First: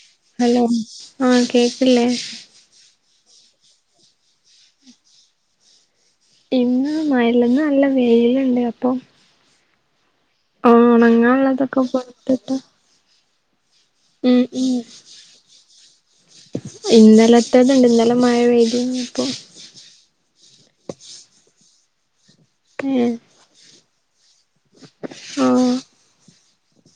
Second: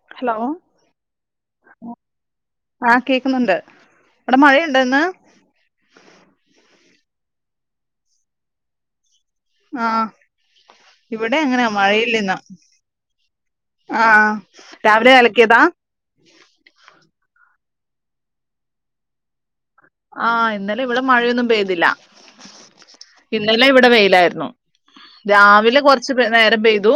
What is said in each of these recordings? [unintelligible] Hello ആഹ കേക്കില്ലേ ആഹ് കേക്കുന്നുണ്ട് ഇവിടെ മഴയുണ്ടന്ന് ഇന്ന് മഴല്ല ഇന്ന് നല്ല വെയിലുണ്ട് അപ്പൊ ആഹ ഓ ഉണങ്ങാനുള്ളതൊക്കെ പൊറത്ത് ഇട്ടോ? ആഹ രാവിലെ എളക്കിയതാ റ്റത്ണ്ട് ഇന്നല മഴ പെയ്തി ഇപ്പൊ ആഹ ഇന്നലെ ഇവിടെ മഴയൊന്നും പെയ്തില്ല ഏഹ് ഇന്നലെ ഇവിടെ വെയിലായിരുന്നു ആഹ് രാവിലെ കൊറച്ച് നെ നേര ത പെയ്തു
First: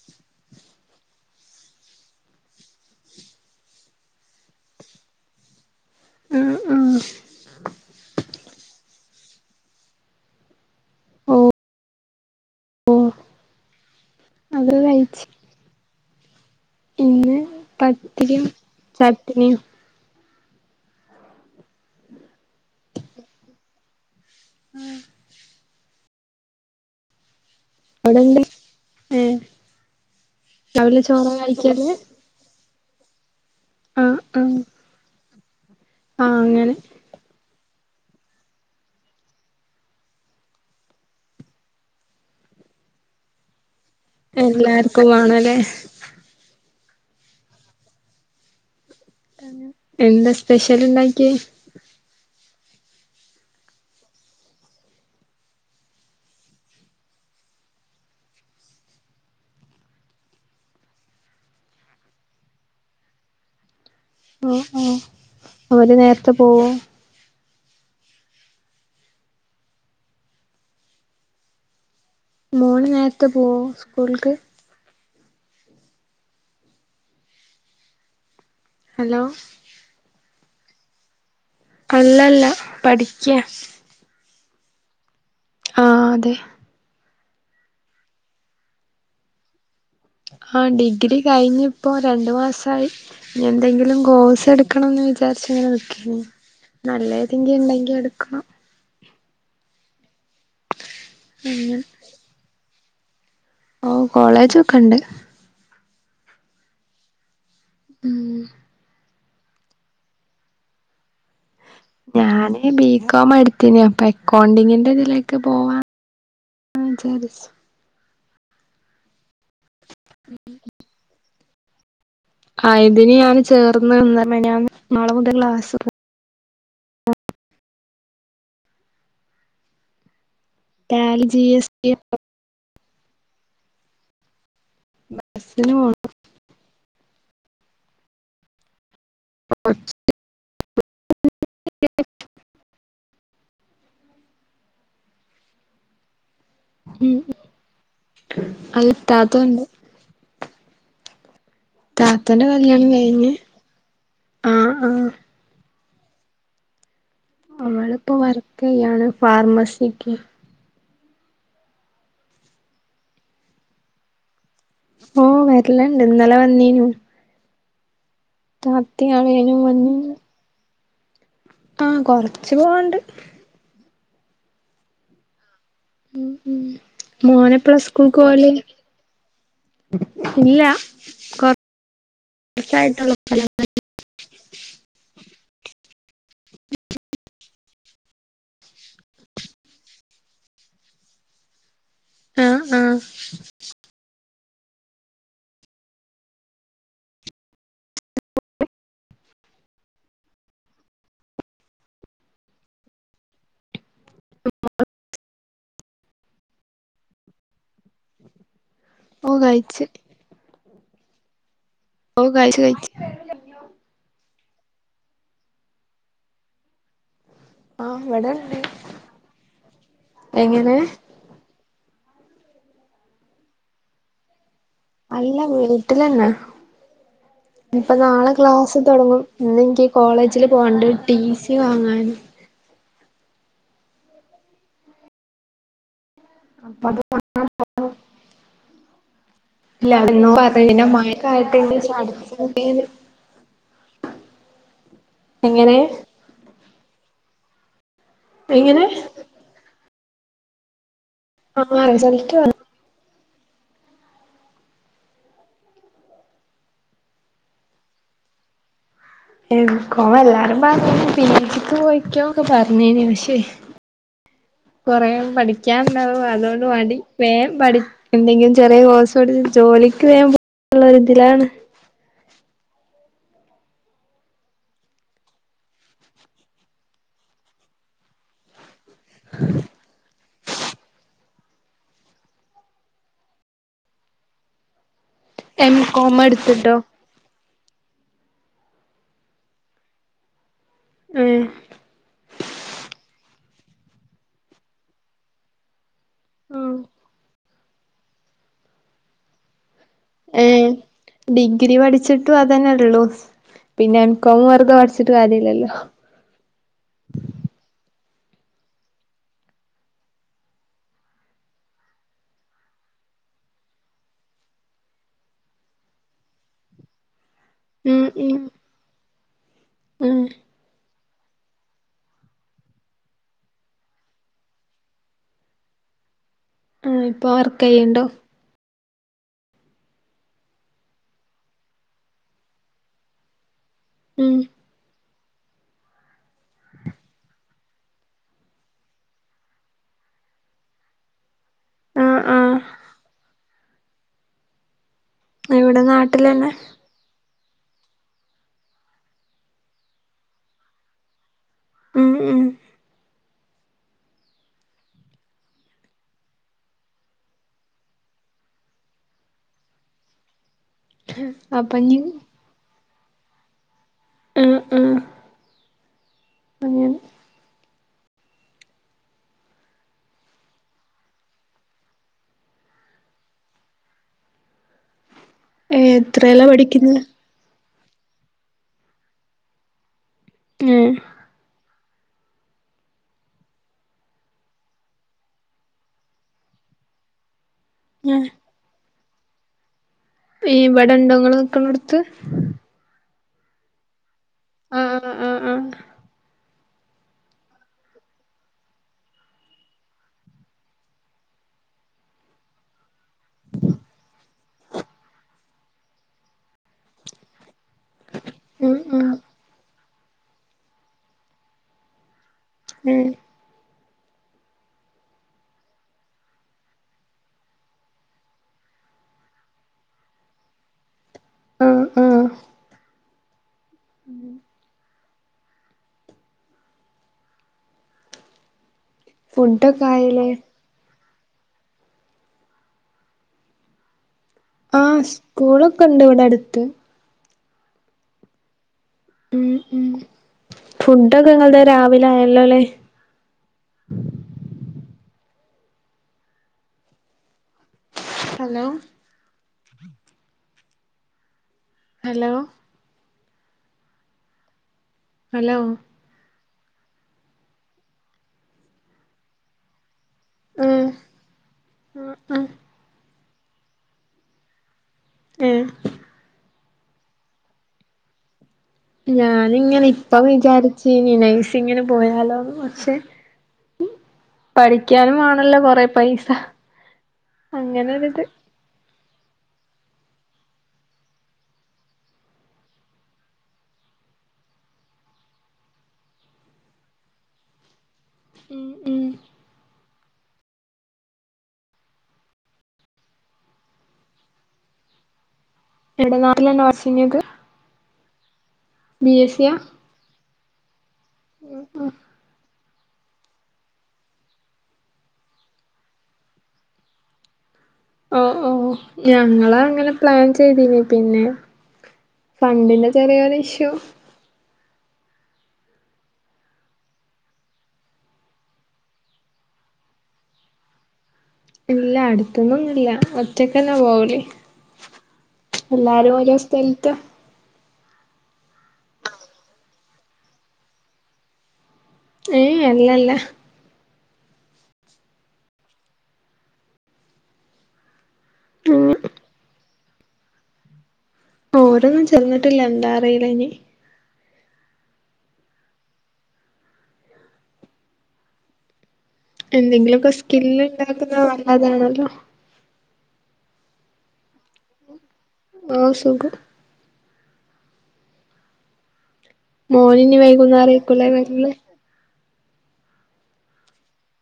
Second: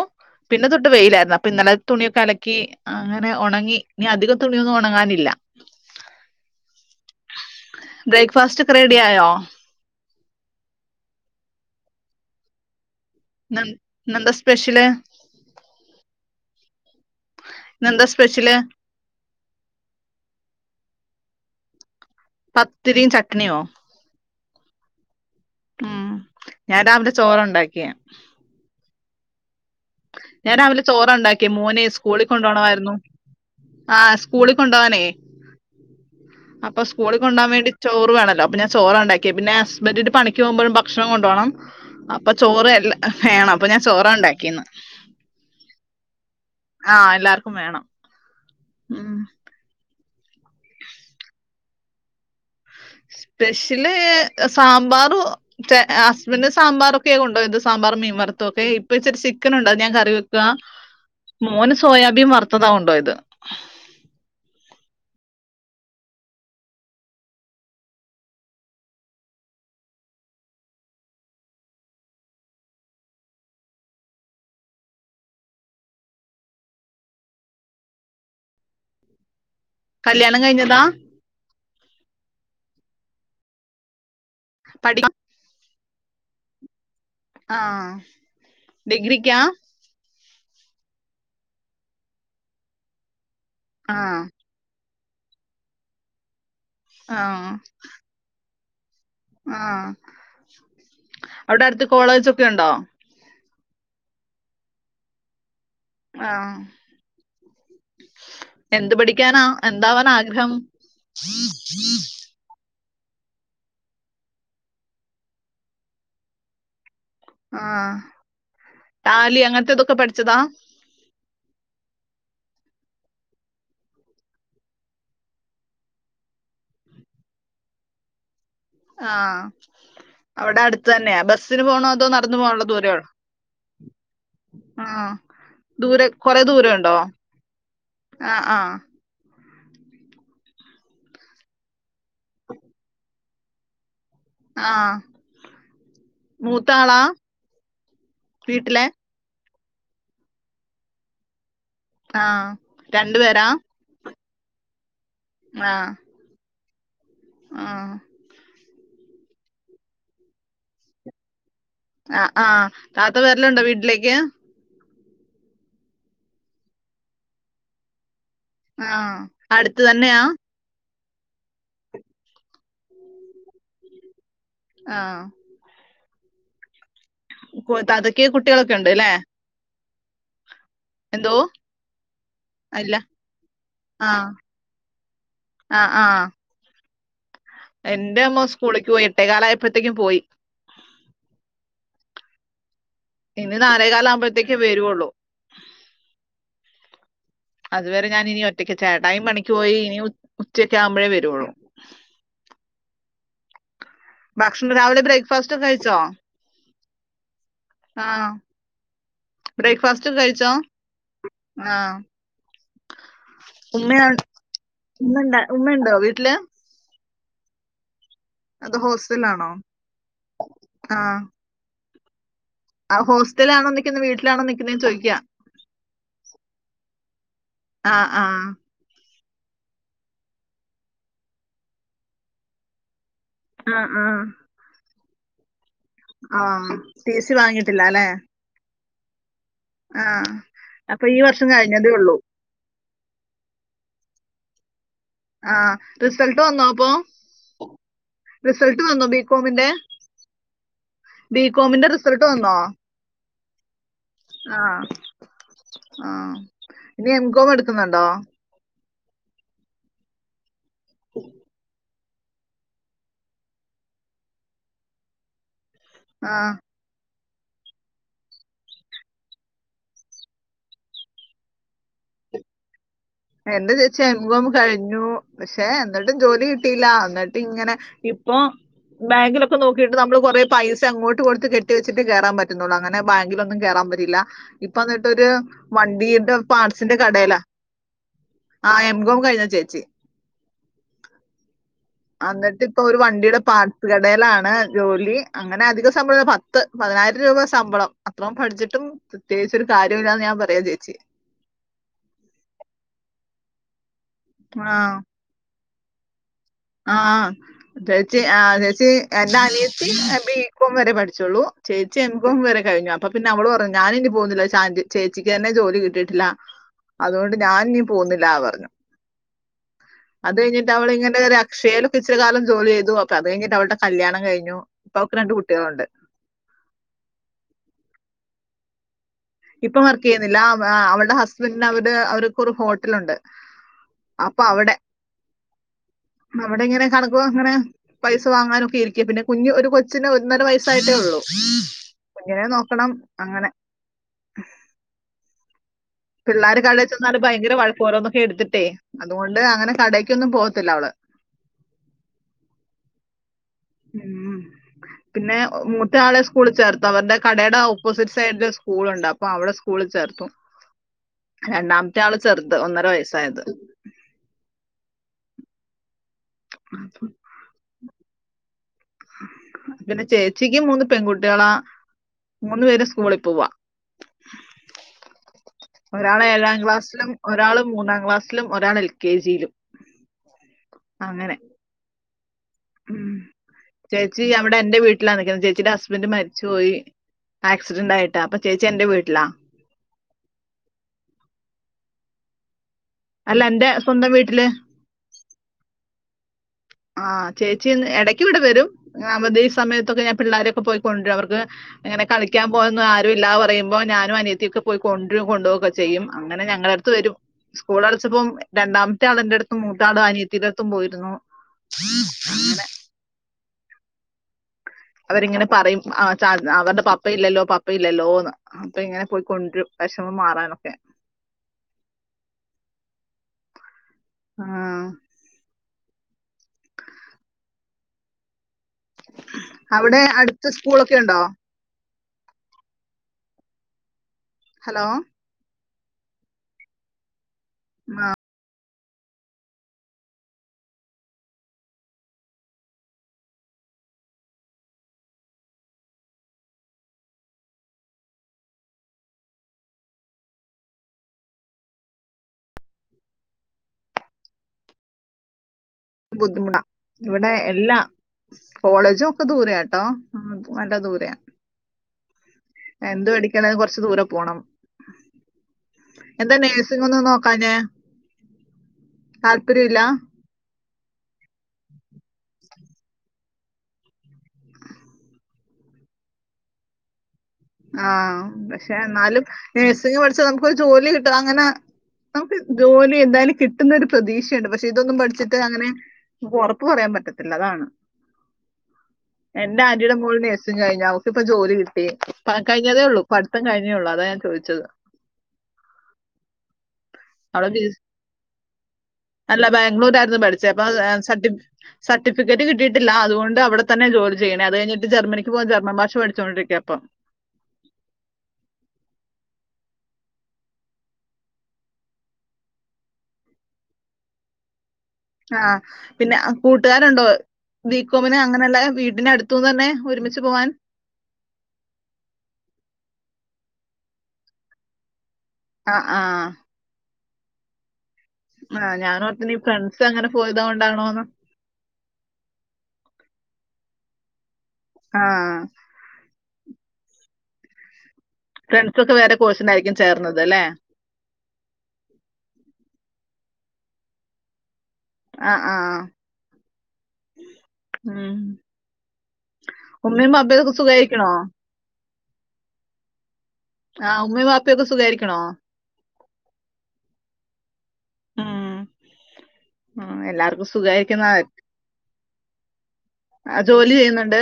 പിന്നെ തൊട്ട് വെയിലായിരുന്നു അപ്പൊ ഇന്നലത്തെ തുണിയൊക്കെ അലക്കി അങ്ങനെ ഉണങ്ങി നി അധിക തുണിയൊന്നും ഉണങ്ങാനില്ല ആ ആഹ് ബേക്ക് ഫസ്റ്റ് ക്രേഡിയ ആയോ ഓ ഓ നന്താ അത് സ്പെഷ്യല് കഴിച്ച് ഇന്ന് ഇന്നെന്താ പത്തിരിയും സ്പെഷ്യല് ചട്ട്നിയും പത്തിരിയും ചട്നിയോ ഉം ഉം ഞാൻ രാവില ചോറ ഉണ്ടാക്കി ക്യാ ഉം ഞാൻ രാവിലെ ചോറണ്ടാക്കി മോനെ സ്കൂളിൽ കണ്ടോണമാ ന്നും ആ ആഹ് സ്കൂളിൽ ആഹ് കൊണ്ടവാനേ ആഹ് അങ്ങനെ അപ്പൊ സ്കൂളി കൊണ്ടആൻ വേണ്ടി ചോറ് വേണല്ലോ അപ്നെ ചോറണ്ടാക്കി പിന്നെ ഹസ്ബൻഡ്ന്റെ പണിക് പോവുമ്പഴും ഭക്ഷണം കൊണ്ടോണം അപ്പൊ ചോറ് എല് ഹെ വേണം അപ്പൊ ഞാൻ ചോറ ണ്ടാക്കിന്ന് ക്ക വാണല്ലേ ആ എല്ലാർക്കും വേണം ഉം എന്താ സ്പെഷ്യൽ ണ്ടാക്കിയെ സ്പെഷ്യല് സാമ്പാറു റ്റെ ഹസ്ബൻന്റ് സാമ്പാറൊക്കെ കൊണ്ടോയത് സാമ്പാറ് മീൻ വറുത്തുക്കെ ഇപ്പൊ ഇച്ചിരി ചിക്കൻ ഉണ്ട ഞാൻ കറി വെക്ക മോന് സോയാബീൻ വറുത്തതാ കൊണ്ടോയത് ഓ ഓ അവര് നേരത്തെ പോവോ മോന്ന് നേരത്തെ പോവോ സ്കൂൾക്ക് ഹലോ ണം കഴിഞ്ഞതാ അല്ലല്ല പഠിക്ക പഠി [inaudible] ആഹ് അതെ ആഹ് ഡിഗ്രിക്കാ ആ ഡിഗ്രി കഴിഞ് ഇപ്പോ രണ്ടു മാസായി എന്തെങ്കിലും ആഹ് ഗോശ എടുക്കണംന്ന് വി [unintelligible] ക്കി നല്ല ഏതെങ്കിലും ണ്ടെങ്കി എടുക്കണം ആ അവിടെ അടുത്ത് കോളേജൊക്കെ യുണ്ടോ ഓ കോളേജൊക്കെ ണ്ട് ആ മ് ഠിക്കാന എന്താവാനാ ആഗ്രഹം ഞാന് ബീ കോം മാ ഇടത്തീന്യേ അപ്പൊ അക്കൗണ്ടിങ്ങിന്റെ ഇതിലേക്ക് പോവാ ആ ടാലി അങ്ങൻത്തെ തൊ ക്കെ പഠിച്ചതാ ആ ഇതിന് ഞാന് ചേർന്ന് ഇന്ന് മിനിയാന്ന് നാളെ മുതൽ ക്ലാസ് തുടങ്ങും ആ അവിടെ അടുത്ത് തന്നെയാ ടാലി ജി ബസ്സിന് എസ് പോണോ ടി അതോ നടന്നു പോകാനുള്ള ദൂ രൊ ആ ക്ലാസ്സിന് പോണം ദൂരെ കൊറെ ദൂരം ഇൻണ്ടോ ആ ആ [unintelligible] [inaudible] [unintelligible] [inaudible] [unintelligible] ആ മൂത്താളാ ഉം വീട്ടിലെ അല്ല ഇത്താത്ത ഉണ്ട് താത്തന്റെ ആഹ്. കല്യാണം രണ്ട് കഴിഞ്ഞ് പേരാ? ആ ആ ആ അവള് ഇപ്പൊ വർ ക്കെയ്യാണ് ഫാർമസി ക്കെ ആ ആ താത്ത വര്ലുണ്ടോ വീട്ടിലേക്ക് ഓ വരല്ണ്ട് ഇന്നലെ വന്നീഞ്ഞു താത്തിം ആഹ്. അളിയനും അടുത്ത് വന്നീഞ്ഞു തന്നെയാ? ആ കൊറച്ച് പോവാണ്ട് ആ മ് മ് മോനപ്പളാ സ്കൂൾക്ക് താത്തക്ക് പോവൽ കുട്ടികളൊക്കെ ഉണ്ട് ല്ലേ? ഇല്ല എന്തോ അല്ല കൊറച്ചായിട്ടുള്ളൂ ആ ആ ആ [unintelligible] എന്റെ അമ്മ സ്കൂളിൽക്ക് പോയി എട്ടേക്കാലായപ്പോത്തേക്കും പോയി ആഹ് ആഹ് ഇനി നാലേകാലാകു മ്പത്തേക്കേ വരൊള്ളു അതുവരെ ഞാൻ ഇനി ഒറ്റക്ക് ചേട്ടായീം പണിക്ക് പോയി ഇനി ഉച്ചക്കാകുമ്പഴേ വരുള്ളൂ ഭക്ഷണം രാവിലെ ബ്രേക്കഫാസ്റ്റോക്കെ കഴിച്ചോ? ആഹ ഓഹ് കഴിച്ച് ബ്രേക്ഫാഫാസ്റ്റൊക്കെ കഴിച്ചോ? [inaudible] ആ ഓഹ് കഴിച്ച് കഴിച്ച് ഉമ്മ [unintelligible] ഉമ്മണ്ട ഉമ്മണ്ടോ വീട്ടില് ആഹ് വടണ്ട് അത് ഹോസ്റ്റലാണോ എങ്ങനെ ആ ആ ഹോസ്റ്റലാണോ നിക്കുന്നേ വീട്ടിലാണോ നിക്കു അല്ല വീട്ടിലന്നെ ഇപ്പ ആ ആ നാളെ ക്ലാസ് തൊടങ്ങും ഇന്ന് ഇൻക്ക് കോളേജില് പോണ്ട് ടീ സി വാങ്ങാന് ആ ആ ആഹ് അപ്പൊ അത് ടീ. സി വാങ്ങിട്ടില്ലല്ലെ ഇല്ല ഈ വർഷം കഴിഞ്ഞതേ ഉള്ളൂ [unintelligible] ആഹ് എങ്ങനെ റിസൾട്ട് വന്നോ പ്പോ റിസൾട്ട് എങ്ങനെ വന്നോ ബിക്കോമിന്റെ ആ ബികോമിന്റെ റിസൾട്ട് വന്നോ? വന്ന് ആഹ് ആ ഇനി എംകോം എട്ക്ക്ന്ന്ണ്ടോ എം കോം എല്ലാരും പറ പി ജി ക്ക് പോയി ക്കൊന്നൊക്കെ പറഞ്ഞീനനി പക്ഷേ കൊറേ പഠി ആ. [unintelligible] മണ്ടി വേൻ പഠി എന്തെങ്കിലും ചെറിയ കോഴ്സ് പഠിച്ച് ജോലിക്ക് വേണ്ടിള്ള തിലാണ് എന്റെ ചേച്ചി എം കോം കഴിഞ്ഞു പക്ഷെ എന്നിട്ടും ജോലി കിട്ടിയില്ല എന്നിട്ട് ഇങ്ങനെ ഇപ്പൊ ബാങ്കിലൊക്കെ നോകീട്ട് നമ്മള് കൊറ പൈസ അങ്ങോട്ട് കൊടുത്ത് കെട്ടി വച്ചിട്ട് കേറൻ പറ്റുന്നുള്ളൂ അങ്ങനെ ബാങ്കിലൊന്നും കേറാൻ പറ്റില്ല ഇപ്പന്ന്ട്ട് പ്പര് എം കോം വണ്ടീടെ എടുത്തിട്ടോ പാർട്സിന്റെ കടേല ആഹ് എംകോം കഴിഞ്ഞ ചേച്ചി മ് അന്നിട്ട്പ്പൊ ഒരു വണ്ടീടെ പാർ്സ് കടയിലാണ് ജോലി അങ്ങനെ അധിക പത്ത് പതിനായിരം രൂപ ശമ്പളം അത്ര പഠിച്ചിട്ടും പ്രത്യേകിച്ചൊരു ഏ ഡിഗ്രി പഠിച്ചിട്ടും അതന്നെ ഉള്ളു പിന്നെ എംകോം വെർതെ ആ. പഠിച്ചിട്ട് കാര്യല്ലല്ലോ ചേ ആ ചേച്ചി എന്റെ അനിയത്തി ബി ക്കോം വരെ പഠിച്ചൊള്ളൂ ചേച്ചി എം കോം വരെ കഴിഞ്ഞു അപ്പൊ പിന്നെ അവള് പറഞ്ഞു ഞാനിനി പോവുന്നില്ല ശാ ചേച്ചിക്കെന്നെ ജോലി കിട്ടിട്ടില്ല അതൊണ്ട് ഞാനിനി ഉം പോവുന്നില്ല ഉം പറഞ്ഞു ഉം അത് കഴിഞ്ഞിട്ടവളിങ്ങനൊഅ അക്ഷയേലൊക്കെ ഇച്ചരി കാലം ജോലി ചെയ്തു അപ്പൊ അത് കഴിഞ്ഞിട്ട് അവളുടെ കല്യാണം കഴിഞ്ഞു ഇപ്പം അവൾക്ക് രണ്ട് കുട്ട്യേൾണ്ട് ആ ഇപ്പൊ വർക്കെയ്യ്ണ്ടോ ഇപ്പം വർക്കെയ്യിന്നില്ല അ് അവള്ടെ ഹസ്ബൻഡന് അവടെ അവര് ക്കൊരു ഹോട്ടലുണ്ട് ഉം അപ്പൊ അവിടെ അവടെ ങ്ങനെ കണക്കോ ങ്ങനെ പൈസ വാങ്ങാനൊക്കെ ഇരിക്ക പിന്നെ കുഞ്ഞ് ഒരു കൊച്ചിന് ഒന്നര വയസ്സായിട്ടേ ഉള്ളു ആ ആ കുഞ്ഞിനെ നോക്കണം അങ്ങനെ ഇവിടെ നാട്ടിലെന്നെ പിള്ളേര് കടയിൽ ചെന്നാല് ഭയങ്കര വഴക്ക് പറി ഓരോന്നൊക്കെ ട്ത്തിട്ടേ അതുകൊണ്ട് അങ്ങനെ കടേക്കൊന്നും പോവത്തില്ല വള് ഉം ഉം ഉം പിന്നെ മൂത്തയാളെ സ്കൂളി ചേർത്തു അവര്ടെ കടെടെ ഓപ്പോസിറ്റ് സൈഡില് സ്കൂൾണ്ട് അപ്പൊ അവളെ സ്കൂളിൽ ചേർത്തു അപ്പൊ രണ്ടാമത്തെ ഇനി ആള് ചെറ്ത് ഒന്നര വയസ്സ് സായത് അ ആ അങ്ങനെ പിന്നെ ചേച്ചിക്ക് മൂന്ന് പെൺകുട്ട്യാളാ മൂന്നു പേരും സ്കൂളിൽ പോവാ ഒരാള് എത്രേലാ എഴാം പഠിക്കുന്നെ ക്ലാസ്സിലും ഒരാൾ മൂന്നാം ക്ലാസ്സിലും ഒരാൾ എൽ കെ ജിയിലും ഏ അങ്ങനെ ഉം ചേച്ചി അവിടെ എന്റെ വീട്ടിലാ നിക്കുന്ന ചേച്ചിന്റെ ഹസ്ബൻഡ് മരിച്ചു പോയി ആക്സിഡൻ്റായിട്ടാ അപ്പൊ ചേച്ചി എന്റെ വീ ലാ ഇവിടണ്ടോ ഇങ്ങള് നിക്ക്ണോട്ത്ത് അല്ല എന്റെ സ്വന്തം വീ ആ ആ ആ ആ ആ ചേച്ചി എടയ്ക്ക് ഇവിടെ വരും അവധി സമയത്തൊക്കെ ഞാൻ പിള്ളാരെയൊക്കെ പോയി കൊൻര്രും അവർക്ക് അങ്ങനെ കളിക്കാൻ പവാൻ ഒന്നും ആ രുല്ലാന്ന് പറയുമ്പോ ഞാനും അനിയത്തിയൊക്കെ പോയി കൊൻരും കൊണ്ടോവോക്കെ ചെയ്യും അങ്ങനെ ഞങ്ങളട്ത്ത് വരും സ്കൂൾ അടച്ചപ്പോം ഉം ഉം രണ്ടാമത്തെ ആളെന്റെ ട്ത്തും മൂ ത്താട് അനിയത്തിൻ്റട്ത്തും പോയിരുന്നു [inaudible] അങ്ങനെ ഉം അവരിങ്ങനെ പറയും അവരുടെ പപ്പ ഇല്ലല്ലോ പപ്പ ഇല്ലല്ലോന്ന് അപ്പ ഇങ്ങനെ പോയിക്കൊണ്ടുവരും വിഷമം മാറാനൊക്കെ ആ ആ ഉം ആ.. ഫുഡക്കായല്ലേ ഒക്കണ്ടോ ഹലോ ആസ്കൂൾ ഉണ്ട് ഇവിടെ അടുത്ത് ആഹ ഉ ഉ ഫുഡൊക്കെ നിങ്ങള രാവിലെ ആയല്ലോല്ലേ ഹലോ ഹലോ ഹലോ ബുദ്ധിമുട്ട ഇവിടെ എല്ലാ കോളേജും ഒക്കെ ദൂരെയ കേട്ടോ ആ നല്ല ഉം ദൂരെയ ആ ആ എന്ത് പടി കുറച്ച് ദൂരെ പോകണം ഏ എന്തന്നെ ങ്ങൊന്ന് നോക്കാനേ ഞാനിങ്ങനെ ഇപ്പ വിചാരിച് ചീനി നൈസ്ങ്ങനെ പോയാലോന്നു പഠിക്കാനും ആണല്ലോ കൊറെ പൈസ ആഹ അങ്ങനൊരിത് പക്ഷെ എന്നാലും നഴ്സിംഗ പഠിച്ചാൽ നമുക്ക്രു ജോലി കിട്ടും അങ്ങനെ നമുക്ക് ജോലി എന്തായാലും കിട്ടുന്നരു പ്രതീക്ഷയുണ്ട് പക്ഷെ ഇതൊന്നും പഠിച്ചിട്ട് അങ്ങനെ ഉറപ്പ് പറയാൻ പറ്റത്തില്ല അതാണ് ഉം ഉം എന്റെ ആന്റീുടെ മോളു നഴ്സിംഗ് കഴിഞ്ഞു അവുക്ക് ഇപ്പോ ജോലി കിട്ടി കഴിഞ്ഞതേ ഉള്ളൂ പഠിത്തം കഴിഞ്ഞേ ഉള്ളൂ അതാണ് ഞാൻ ചോദിച്ചത് എവിടെ നാട്ടിലന്ന വച്ചങ്ങിയത് അവളെ ബി- അല്ല ബാംഗ്ലൂര ആായിരുന്നു പഠിച്ച ചിലപ്പമാ സർഫ സർട്ടിഫിക്കേറ്റ് കിട്ടിയി ില്ല അതുകൊണ്ട് അവിടെ തന്നെ ജോലി ചെയ്യണ അത് കഴിഞ്ഞിട്ട് ജർമ്മനിക്ക് പോവാൻ ജർമ്മൻ ഭാഷ പഠിച്ചുകൊണ്ടിരിക്കയ അപ്പം ഉ [unintelligible] ഓ ഓ ഞങ്ങ അങ്ങനെ പ്ലാൻ ചെയ്തിന് പിന്നെ ഫണ്ടിന്റെ ചെറിയൊരു ഇഷ്യു ആഹ് പിന്നെ കൂട്ടുകാരുണ്ടോ ബീക്കോമിന് അങ്ങനല്ലാതെ വീട്ടിന് അടുത്തുന്നെന്നെ ഒരുമിച്ച് പോവാൻ ഇല്ല അടുത്തൊന്നും ഇല്ല ഒറ്റക്കെന്നെ പോവല് ആഹ് എല്ലാരും ആഹ് ഓരോ സ്ഥല്ത്ത ആ ഞാനോർത്ത് നീ ഫ്രണ്ട്സ് അങ്ങനെ പോയത് കൊണ്ടാണോന്ന് ഏയേ അല്ലല്ല ആഹ് ഉം ഫ്രണ്ട്സൊക്കെ വേറെ കോഴ്സിനായിരിക്കും ചേർന്നത് ലേ ഓരൊന്നും ചേർന്നിട്ടില്ല ന്താ അറീല നി ആ ആഹ് ഉം എന്തെങ്കിലൊക്കെ ഉമ്മയും ബാപ്പയൊക്കെ സ്കില്ല് സുഖായിരിക്കണോ? ണ്ടാക്കുന്നത് നല്ലതാണല്ലോ ആഹ് ഉമ്മീം വാപ്പിയോക്കെ സുഖായിരി ഓഹ് സുഖം ഉംഹ് മോനി നി വൈകുന്നേരേകുലെ വരൽ അ ജോലി ചെയ്യുന്നുണ്ട്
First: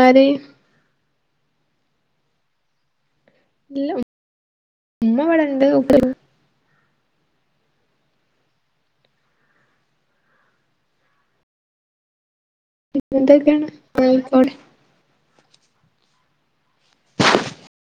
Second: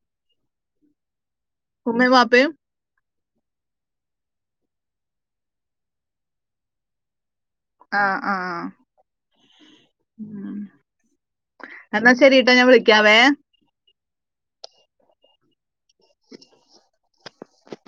ആര് ഉമ്മേം വാപ്പേം ഇല്ല ഉമ്മ വടെണ്ട് പ്പയും ആ ആഹ് ഉം എന്നാ ശരി ന്നാഞൻ വിളിക്കാവേ അയ്ക്കോട്ടെ